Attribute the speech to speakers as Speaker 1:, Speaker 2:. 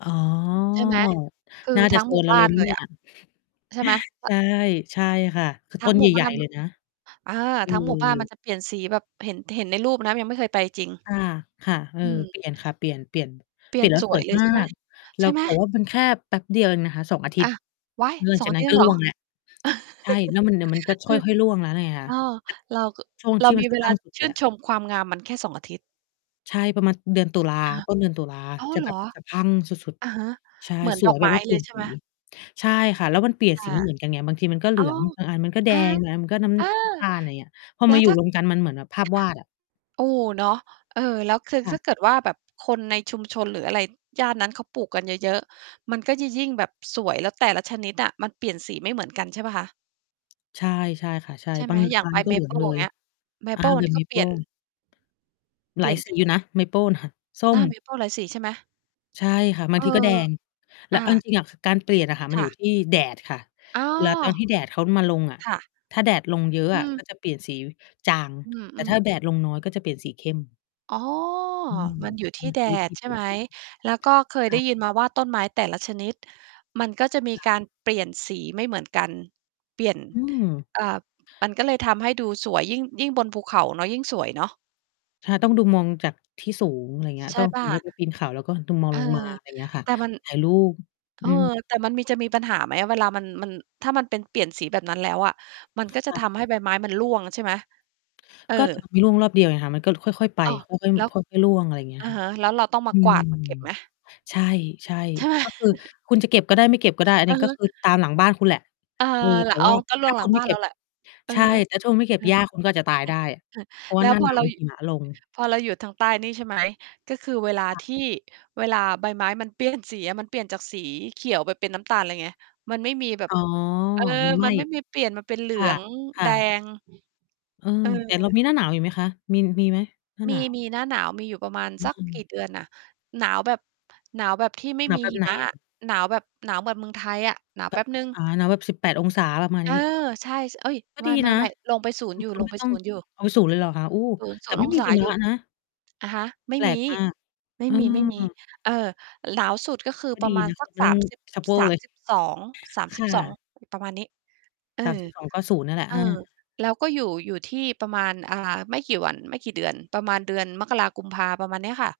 Speaker 1: อ๋อ
Speaker 2: ใช่ไหม คือ
Speaker 1: น่าจ
Speaker 2: ท
Speaker 1: ะ
Speaker 2: ั้ง
Speaker 1: โซ
Speaker 2: หมู่
Speaker 1: นเรา
Speaker 2: บ้
Speaker 1: เ
Speaker 2: า
Speaker 1: ลย
Speaker 2: น
Speaker 1: ไหม
Speaker 2: เล
Speaker 1: เน
Speaker 2: ย
Speaker 1: ี่
Speaker 2: อ
Speaker 1: ย?
Speaker 2: ะ ใช่ไหม? อ
Speaker 1: ใช่ ใช่ค่ะ คือ
Speaker 2: ท
Speaker 1: ต
Speaker 2: ั้
Speaker 1: ้
Speaker 2: ง
Speaker 1: น
Speaker 2: ห
Speaker 1: ใ
Speaker 2: มู่
Speaker 1: ห
Speaker 2: บ
Speaker 1: ญ
Speaker 2: ้
Speaker 1: ่
Speaker 2: าน
Speaker 1: ๆ เลยนะ
Speaker 2: อา
Speaker 1: เอ
Speaker 2: ทั้งหมู่บ้านมัน
Speaker 1: อ
Speaker 2: จะเปลี่ยนสีแบบ เห็น เห็นในรูปนะ ยังไม่เคยไปจริง
Speaker 1: อา ค่ะ เออ
Speaker 2: อือ
Speaker 1: เปลี่ยนค่ะ เปลี่ยน เปลี่ยน
Speaker 2: เป
Speaker 1: เ
Speaker 2: ล
Speaker 1: ป
Speaker 2: ี
Speaker 1: ล
Speaker 2: ่
Speaker 1: ี่
Speaker 2: ย
Speaker 1: ย
Speaker 2: น
Speaker 1: นแล้ว
Speaker 2: ส
Speaker 1: ส
Speaker 2: ว
Speaker 1: ว
Speaker 2: ย
Speaker 1: ย
Speaker 2: เลย
Speaker 1: มา
Speaker 2: ใช่ไหม
Speaker 1: ก แล
Speaker 2: ใ
Speaker 1: ้
Speaker 2: ช่
Speaker 1: ว
Speaker 2: ไหม?
Speaker 1: แต่ว่ามันแค่แป๊บเดียวเองนะคะ 2 อาทิ
Speaker 2: อ
Speaker 1: ตย
Speaker 2: ะ
Speaker 1: ์
Speaker 2: ว๊าย
Speaker 1: หลัง
Speaker 2: ส
Speaker 1: จ
Speaker 2: อ
Speaker 1: า
Speaker 2: ง
Speaker 1: กนั
Speaker 2: จ
Speaker 1: ้น
Speaker 2: ริ
Speaker 1: ก
Speaker 2: ง
Speaker 1: ็
Speaker 2: เห
Speaker 1: ร
Speaker 2: ร
Speaker 1: ่
Speaker 2: อ?
Speaker 1: วงแล้ว ใช่ แล้วมัน เดี๋ยวมันก็ค
Speaker 2: อือ
Speaker 1: ่อย ๆ ร่วงแล้วไงค่ะ
Speaker 2: อ้อ เรา ก
Speaker 1: ช่วง
Speaker 2: เร
Speaker 1: ท
Speaker 2: า
Speaker 1: ี่ม
Speaker 2: ม
Speaker 1: ัน
Speaker 2: ี
Speaker 1: ส
Speaker 2: เ
Speaker 1: ะ
Speaker 2: ว
Speaker 1: พร
Speaker 2: ล
Speaker 1: ั
Speaker 2: า
Speaker 1: ่งสุด เ
Speaker 2: ช
Speaker 1: ล
Speaker 2: ื
Speaker 1: ย
Speaker 2: ่น
Speaker 1: อะ
Speaker 2: ชมความงามมันแค่ 2 อาทิตย์
Speaker 1: ใช่ประมาณเดือนตุลา
Speaker 2: ค่ะ
Speaker 1: ต้นเดือนตุลา
Speaker 2: อ้าว
Speaker 1: จะ
Speaker 2: เหร
Speaker 1: แบบ
Speaker 2: อ
Speaker 1: สะพรั่งสุด
Speaker 2: อะฮะ
Speaker 1: ๆ ใช่
Speaker 2: เหมือน
Speaker 1: ส
Speaker 2: ด
Speaker 1: ว
Speaker 2: อ
Speaker 1: ย
Speaker 2: ก
Speaker 1: แบ
Speaker 2: ไม
Speaker 1: บ
Speaker 2: ้
Speaker 1: ว่าเป
Speaker 2: เ
Speaker 1: ล
Speaker 2: ล
Speaker 1: ี่
Speaker 2: ย
Speaker 1: ยน
Speaker 2: ใช่
Speaker 1: ส
Speaker 2: ไ
Speaker 1: ี
Speaker 2: หม?
Speaker 1: ใช่ค่ะ แล้วมันเปลี่ยน
Speaker 2: อ
Speaker 1: สี
Speaker 2: า
Speaker 1: ไม่เหมือนกันไง บางทีมันก็เหล
Speaker 2: อ
Speaker 1: ื
Speaker 2: ้า
Speaker 1: อง
Speaker 2: ว
Speaker 1: บางอันมันก็แด
Speaker 2: อะฮะ
Speaker 1: ง บางอันก็น้
Speaker 2: เออ
Speaker 1: ำ ตาล อย่างเงี้ย พอ
Speaker 2: แล้
Speaker 1: มา
Speaker 2: ว
Speaker 1: อยู
Speaker 2: ถ
Speaker 1: ่
Speaker 2: ้า
Speaker 1: รวมกันมันเหมือนแบบภาพ
Speaker 2: ค
Speaker 1: ว
Speaker 2: ่ะ
Speaker 1: าดอะ
Speaker 2: โอ้โฮ เนาะ เออ แล้วคือ
Speaker 1: ค่
Speaker 2: ถ
Speaker 1: ะ
Speaker 2: ้าเกิดว่าแบบคนในชุมชน หรืออะไรย่านนั้น เขาปลูกกันเยอะ ๆ มันก็ยิ่ง ยิ่งแบบสวย แล้วแต่ละชนิดอะมันเปลี่ยนสีไม่เหมือนกันใช่เปล่าคะ?
Speaker 1: ใช่ ใช่ค่ะ ใช่
Speaker 2: ใช่ไ
Speaker 1: บ
Speaker 2: ห
Speaker 1: า
Speaker 2: ม
Speaker 1: ง
Speaker 2: อย่า
Speaker 1: ร
Speaker 2: ง
Speaker 1: ้า
Speaker 2: ใบ
Speaker 1: น ก็
Speaker 2: เม
Speaker 1: เหลื
Speaker 2: เป
Speaker 1: อง
Speaker 2: ิล
Speaker 1: เล
Speaker 2: อย่าง
Speaker 1: ย
Speaker 2: เงี้ย เม
Speaker 1: อ่
Speaker 2: เ
Speaker 1: า
Speaker 2: ปิล
Speaker 1: แบบเม
Speaker 2: ก็ เ
Speaker 1: เ
Speaker 2: ป
Speaker 1: ป
Speaker 2: ลี่
Speaker 1: ิ
Speaker 2: ยน
Speaker 1: ล
Speaker 2: เป
Speaker 1: หล
Speaker 2: ล
Speaker 1: า
Speaker 2: ี่
Speaker 1: ย
Speaker 2: ยน
Speaker 1: ส
Speaker 2: เป
Speaker 1: ี
Speaker 2: ็น
Speaker 1: อยู่นะ เมเปิล น่ะ ส้
Speaker 2: อา เม
Speaker 1: ม
Speaker 2: เปิลหลายสีใช่ไหม?
Speaker 1: ใช่ค่ะ บา
Speaker 2: เอ
Speaker 1: งท
Speaker 2: อ
Speaker 1: ีก็แดง แล
Speaker 2: อ
Speaker 1: ้ว
Speaker 2: า
Speaker 1: เอาจริง ๆ อะการเปลี่ยนอะค่ะมั
Speaker 2: ค
Speaker 1: นอย
Speaker 2: ่
Speaker 1: ู่
Speaker 2: ะ
Speaker 1: ที่แดดค่ะ
Speaker 2: อ๋อ
Speaker 1: เวลาตอนที่แดดเขามาลงอะ
Speaker 2: ค่ะ
Speaker 1: ถ้าแดดลงเยอะ
Speaker 2: อื
Speaker 1: อะ
Speaker 2: ม
Speaker 1: ก็จะเปลี่ยนสีจาง
Speaker 2: อ
Speaker 1: แต่
Speaker 2: ื
Speaker 1: ถ
Speaker 2: อ
Speaker 1: ้า
Speaker 2: ๆ
Speaker 1: แดดลงน้อยก็จะเปลี่ยนสีเข้ม
Speaker 2: อ๋อ
Speaker 1: อืม
Speaker 2: มันอยู่ท
Speaker 1: มั
Speaker 2: ี่
Speaker 1: น
Speaker 2: แ
Speaker 1: ค
Speaker 2: ด
Speaker 1: ือวิธ
Speaker 2: ด
Speaker 1: ี
Speaker 2: ใ
Speaker 1: เ
Speaker 2: ช
Speaker 1: ป
Speaker 2: ่
Speaker 1: ลี่ย
Speaker 2: ไ
Speaker 1: น
Speaker 2: หม?
Speaker 1: สี
Speaker 2: แล้วก็เคย
Speaker 1: ค
Speaker 2: ได
Speaker 1: ่
Speaker 2: ้
Speaker 1: ะ
Speaker 2: ยินมาว่าต้นไม้แต่ละชนิด มันก็จะมี
Speaker 1: จ้ะ
Speaker 2: การเปลี่ยนสีไม่เหมือนกัน เปลี่ยน
Speaker 1: อืม
Speaker 2: อ่า มันก็เลยทำให้ดูสวย ยิ่ง ยิ่งบนภูเขาเนาะ ยิ่งสวยเนาะ
Speaker 1: ใช่ ต้องดู มองจากที่สูง อะไรเงี้ย
Speaker 2: ใช
Speaker 1: ต
Speaker 2: ่
Speaker 1: ้อง
Speaker 2: เป
Speaker 1: อ
Speaker 2: ล
Speaker 1: ย
Speaker 2: ่
Speaker 1: ่
Speaker 2: า?
Speaker 1: างเงี้ย ไปปีนเขา แล้วก็ดู มอง
Speaker 2: เออ
Speaker 1: ลงมา อะไรเงี้ยค่ะ
Speaker 2: แต่มัน
Speaker 1: ถ่ายรูป
Speaker 2: เอ
Speaker 1: อื
Speaker 2: อ
Speaker 1: ม
Speaker 2: แต่มันมี จะมีปัญหาไหม? เวลามัน มัน ถ้ามันเป็นเปลี่ยนสีแบบนั้นแล้วอะ มันก็จ
Speaker 1: ค
Speaker 2: ะ
Speaker 1: ่ะ
Speaker 2: ทำให้ใบไม้มันร่วงใช่ไหม? เออ
Speaker 1: ก็ แต่มันไม่ร่วงรอบเดียวไง มันก็ค่อย ๆ ไป
Speaker 2: อ้อ
Speaker 1: ค่อย
Speaker 2: แล้ว
Speaker 1: ๆ ค่อย ๆ ร่วง อะไรอย่างเงี้ย
Speaker 2: อะ
Speaker 1: ค่ะ
Speaker 2: ฮะ แล้วเราต้องม
Speaker 1: อ
Speaker 2: า
Speaker 1: ื
Speaker 2: กว
Speaker 1: ม
Speaker 2: าดเก็บไหม?
Speaker 1: ใช่ ใช่
Speaker 2: ใช่
Speaker 1: ก็คือคุณจะเก็บก็ได้ ไม่เก็บก็ได้ อัน
Speaker 2: อ
Speaker 1: น
Speaker 2: ื
Speaker 1: ี้
Speaker 2: อ
Speaker 1: ก
Speaker 2: ฮ
Speaker 1: ็
Speaker 2: ึ
Speaker 1: คือตามหลังบ้านคุณแหละ
Speaker 2: เออ
Speaker 1: เออแ
Speaker 2: ล
Speaker 1: ต่
Speaker 2: อ๋
Speaker 1: ว
Speaker 2: อ
Speaker 1: ่า
Speaker 2: ก็ร่
Speaker 1: ถ้
Speaker 2: วง
Speaker 1: า
Speaker 2: หล
Speaker 1: ค
Speaker 2: ั
Speaker 1: ุ
Speaker 2: ง
Speaker 1: ณไ
Speaker 2: บ
Speaker 1: ม่
Speaker 2: ้าน
Speaker 1: เก
Speaker 2: เร
Speaker 1: ็
Speaker 2: า
Speaker 1: บ
Speaker 2: แหละ อื
Speaker 1: ใ
Speaker 2: อ
Speaker 1: ช่
Speaker 2: ฮึ
Speaker 1: แต่ถ้าคุณไม่เก็
Speaker 2: เ
Speaker 1: บ
Speaker 2: ออ
Speaker 1: หญ้าคุณก็อาจจะตาย
Speaker 2: อื
Speaker 1: ไ
Speaker 2: อ
Speaker 1: ด้
Speaker 2: อือ
Speaker 1: เพราะว
Speaker 2: แ
Speaker 1: ่
Speaker 2: ล
Speaker 1: า
Speaker 2: ้
Speaker 1: ห
Speaker 2: ว
Speaker 1: น้า
Speaker 2: พ
Speaker 1: ห
Speaker 2: อ
Speaker 1: นาว
Speaker 2: เรา
Speaker 1: มันหิมะลง
Speaker 2: พอเราอยู่ทางใต้นี่ ใช่ ไหม ก็คือเวลา
Speaker 1: ค่ะ
Speaker 2: ที่ เวลาใบไม้มัน เปลี่ยน สีอะ มันเปลี่ยนจากสีเขียวไปเป็นน้ำตาลเลยไง มันไม่มีแบ
Speaker 1: อ
Speaker 2: บ
Speaker 1: ๋อ
Speaker 2: เออ
Speaker 1: มันไหม
Speaker 2: มั
Speaker 1: ้
Speaker 2: นไม่มีเปลี่ยนมาเป็นเหลื
Speaker 1: ค่ะ
Speaker 2: อง
Speaker 1: ค่
Speaker 2: แด
Speaker 1: ะ
Speaker 2: ง
Speaker 1: เออ
Speaker 2: เออ
Speaker 1: แต่เรามีหน้าหนาวอยู่ไหมคะ มี มีไหม หน้า
Speaker 2: ม
Speaker 1: หน
Speaker 2: ี
Speaker 1: าว?
Speaker 2: มี หน้าหนาวมีอยู่ประมาณ
Speaker 1: อื
Speaker 2: สักกี
Speaker 1: ม
Speaker 2: ่เดือนอะ หนาวแบบ หนาวแบบที่ไม่
Speaker 1: หนา
Speaker 2: ม
Speaker 1: ว
Speaker 2: ี
Speaker 1: แบ
Speaker 2: ห
Speaker 1: บ
Speaker 2: ิ
Speaker 1: ไหน
Speaker 2: มะ
Speaker 1: อ
Speaker 2: อ
Speaker 1: ะ?
Speaker 2: ะ หนาวแบบหนาวแบบเมืองไทยอะ หนาว
Speaker 1: แบ
Speaker 2: แป๊
Speaker 1: บ
Speaker 2: บหนึ่ง
Speaker 1: อา หนาวแบบ 18° ประมาณ
Speaker 2: เอ
Speaker 1: น
Speaker 2: อ
Speaker 1: ี้
Speaker 2: ใช่ ช เอ๊ย!
Speaker 1: ก็
Speaker 2: ไ
Speaker 1: ดีนะ
Speaker 2: ม่ ๆ ๆ ลงไป ศูน
Speaker 1: อ
Speaker 2: ย
Speaker 1: ื
Speaker 2: ์
Speaker 1: ม
Speaker 2: อยู่
Speaker 1: คุณ
Speaker 2: ลง
Speaker 1: ไม
Speaker 2: ไ
Speaker 1: ่
Speaker 2: ป
Speaker 1: ต้อ
Speaker 2: ศ
Speaker 1: ง
Speaker 2: ูนย์ อยู่
Speaker 1: อ้าว 0 เลยหรอคะ โอ้
Speaker 2: 0-
Speaker 1: แ
Speaker 2: ศ
Speaker 1: ต
Speaker 2: ู
Speaker 1: ่
Speaker 2: น
Speaker 1: ไ
Speaker 2: ย
Speaker 1: ม
Speaker 2: ์
Speaker 1: ่
Speaker 2: อง
Speaker 1: มี
Speaker 2: ศ
Speaker 1: ห
Speaker 2: า
Speaker 1: ิม
Speaker 2: อย
Speaker 1: ะ
Speaker 2: ู่
Speaker 1: นะ
Speaker 2: อะฮะ ไม่
Speaker 1: แปล
Speaker 2: ม
Speaker 1: ก
Speaker 2: ี
Speaker 1: มาก
Speaker 2: ไม่
Speaker 1: เอ
Speaker 2: มี
Speaker 1: อ
Speaker 2: ๆ เออ หลาวสุดก็คือ
Speaker 1: ก็
Speaker 2: ปร
Speaker 1: ด
Speaker 2: ะ
Speaker 1: ี
Speaker 2: มาณ
Speaker 1: นะ
Speaker 2: ส
Speaker 1: ไ
Speaker 2: ั
Speaker 1: ม
Speaker 2: ก
Speaker 1: ่ต
Speaker 2: ส
Speaker 1: ้อ
Speaker 2: า
Speaker 1: ง
Speaker 2: มสิบ
Speaker 1: ตาโก
Speaker 2: สา
Speaker 1: เล
Speaker 2: ม
Speaker 1: ย
Speaker 2: สิบสอง สาม
Speaker 1: ค
Speaker 2: สิบ
Speaker 1: ่
Speaker 2: สอง
Speaker 1: ะ
Speaker 2: ประมาณนี้ เอ
Speaker 1: สาม
Speaker 2: อ
Speaker 1: สิบสอง ก็ 0 เนี่ยแหละ
Speaker 2: เ
Speaker 1: เ
Speaker 2: อ
Speaker 1: อ
Speaker 2: อ
Speaker 1: อ
Speaker 2: แล้วก็อยู่ อยู่ที่ประมาณ อ่า ไม่กี่วัน ไม่กี่เดือน ประมาณเดือนมกรา-กุมภา ประมาณเนี้ยค่ะ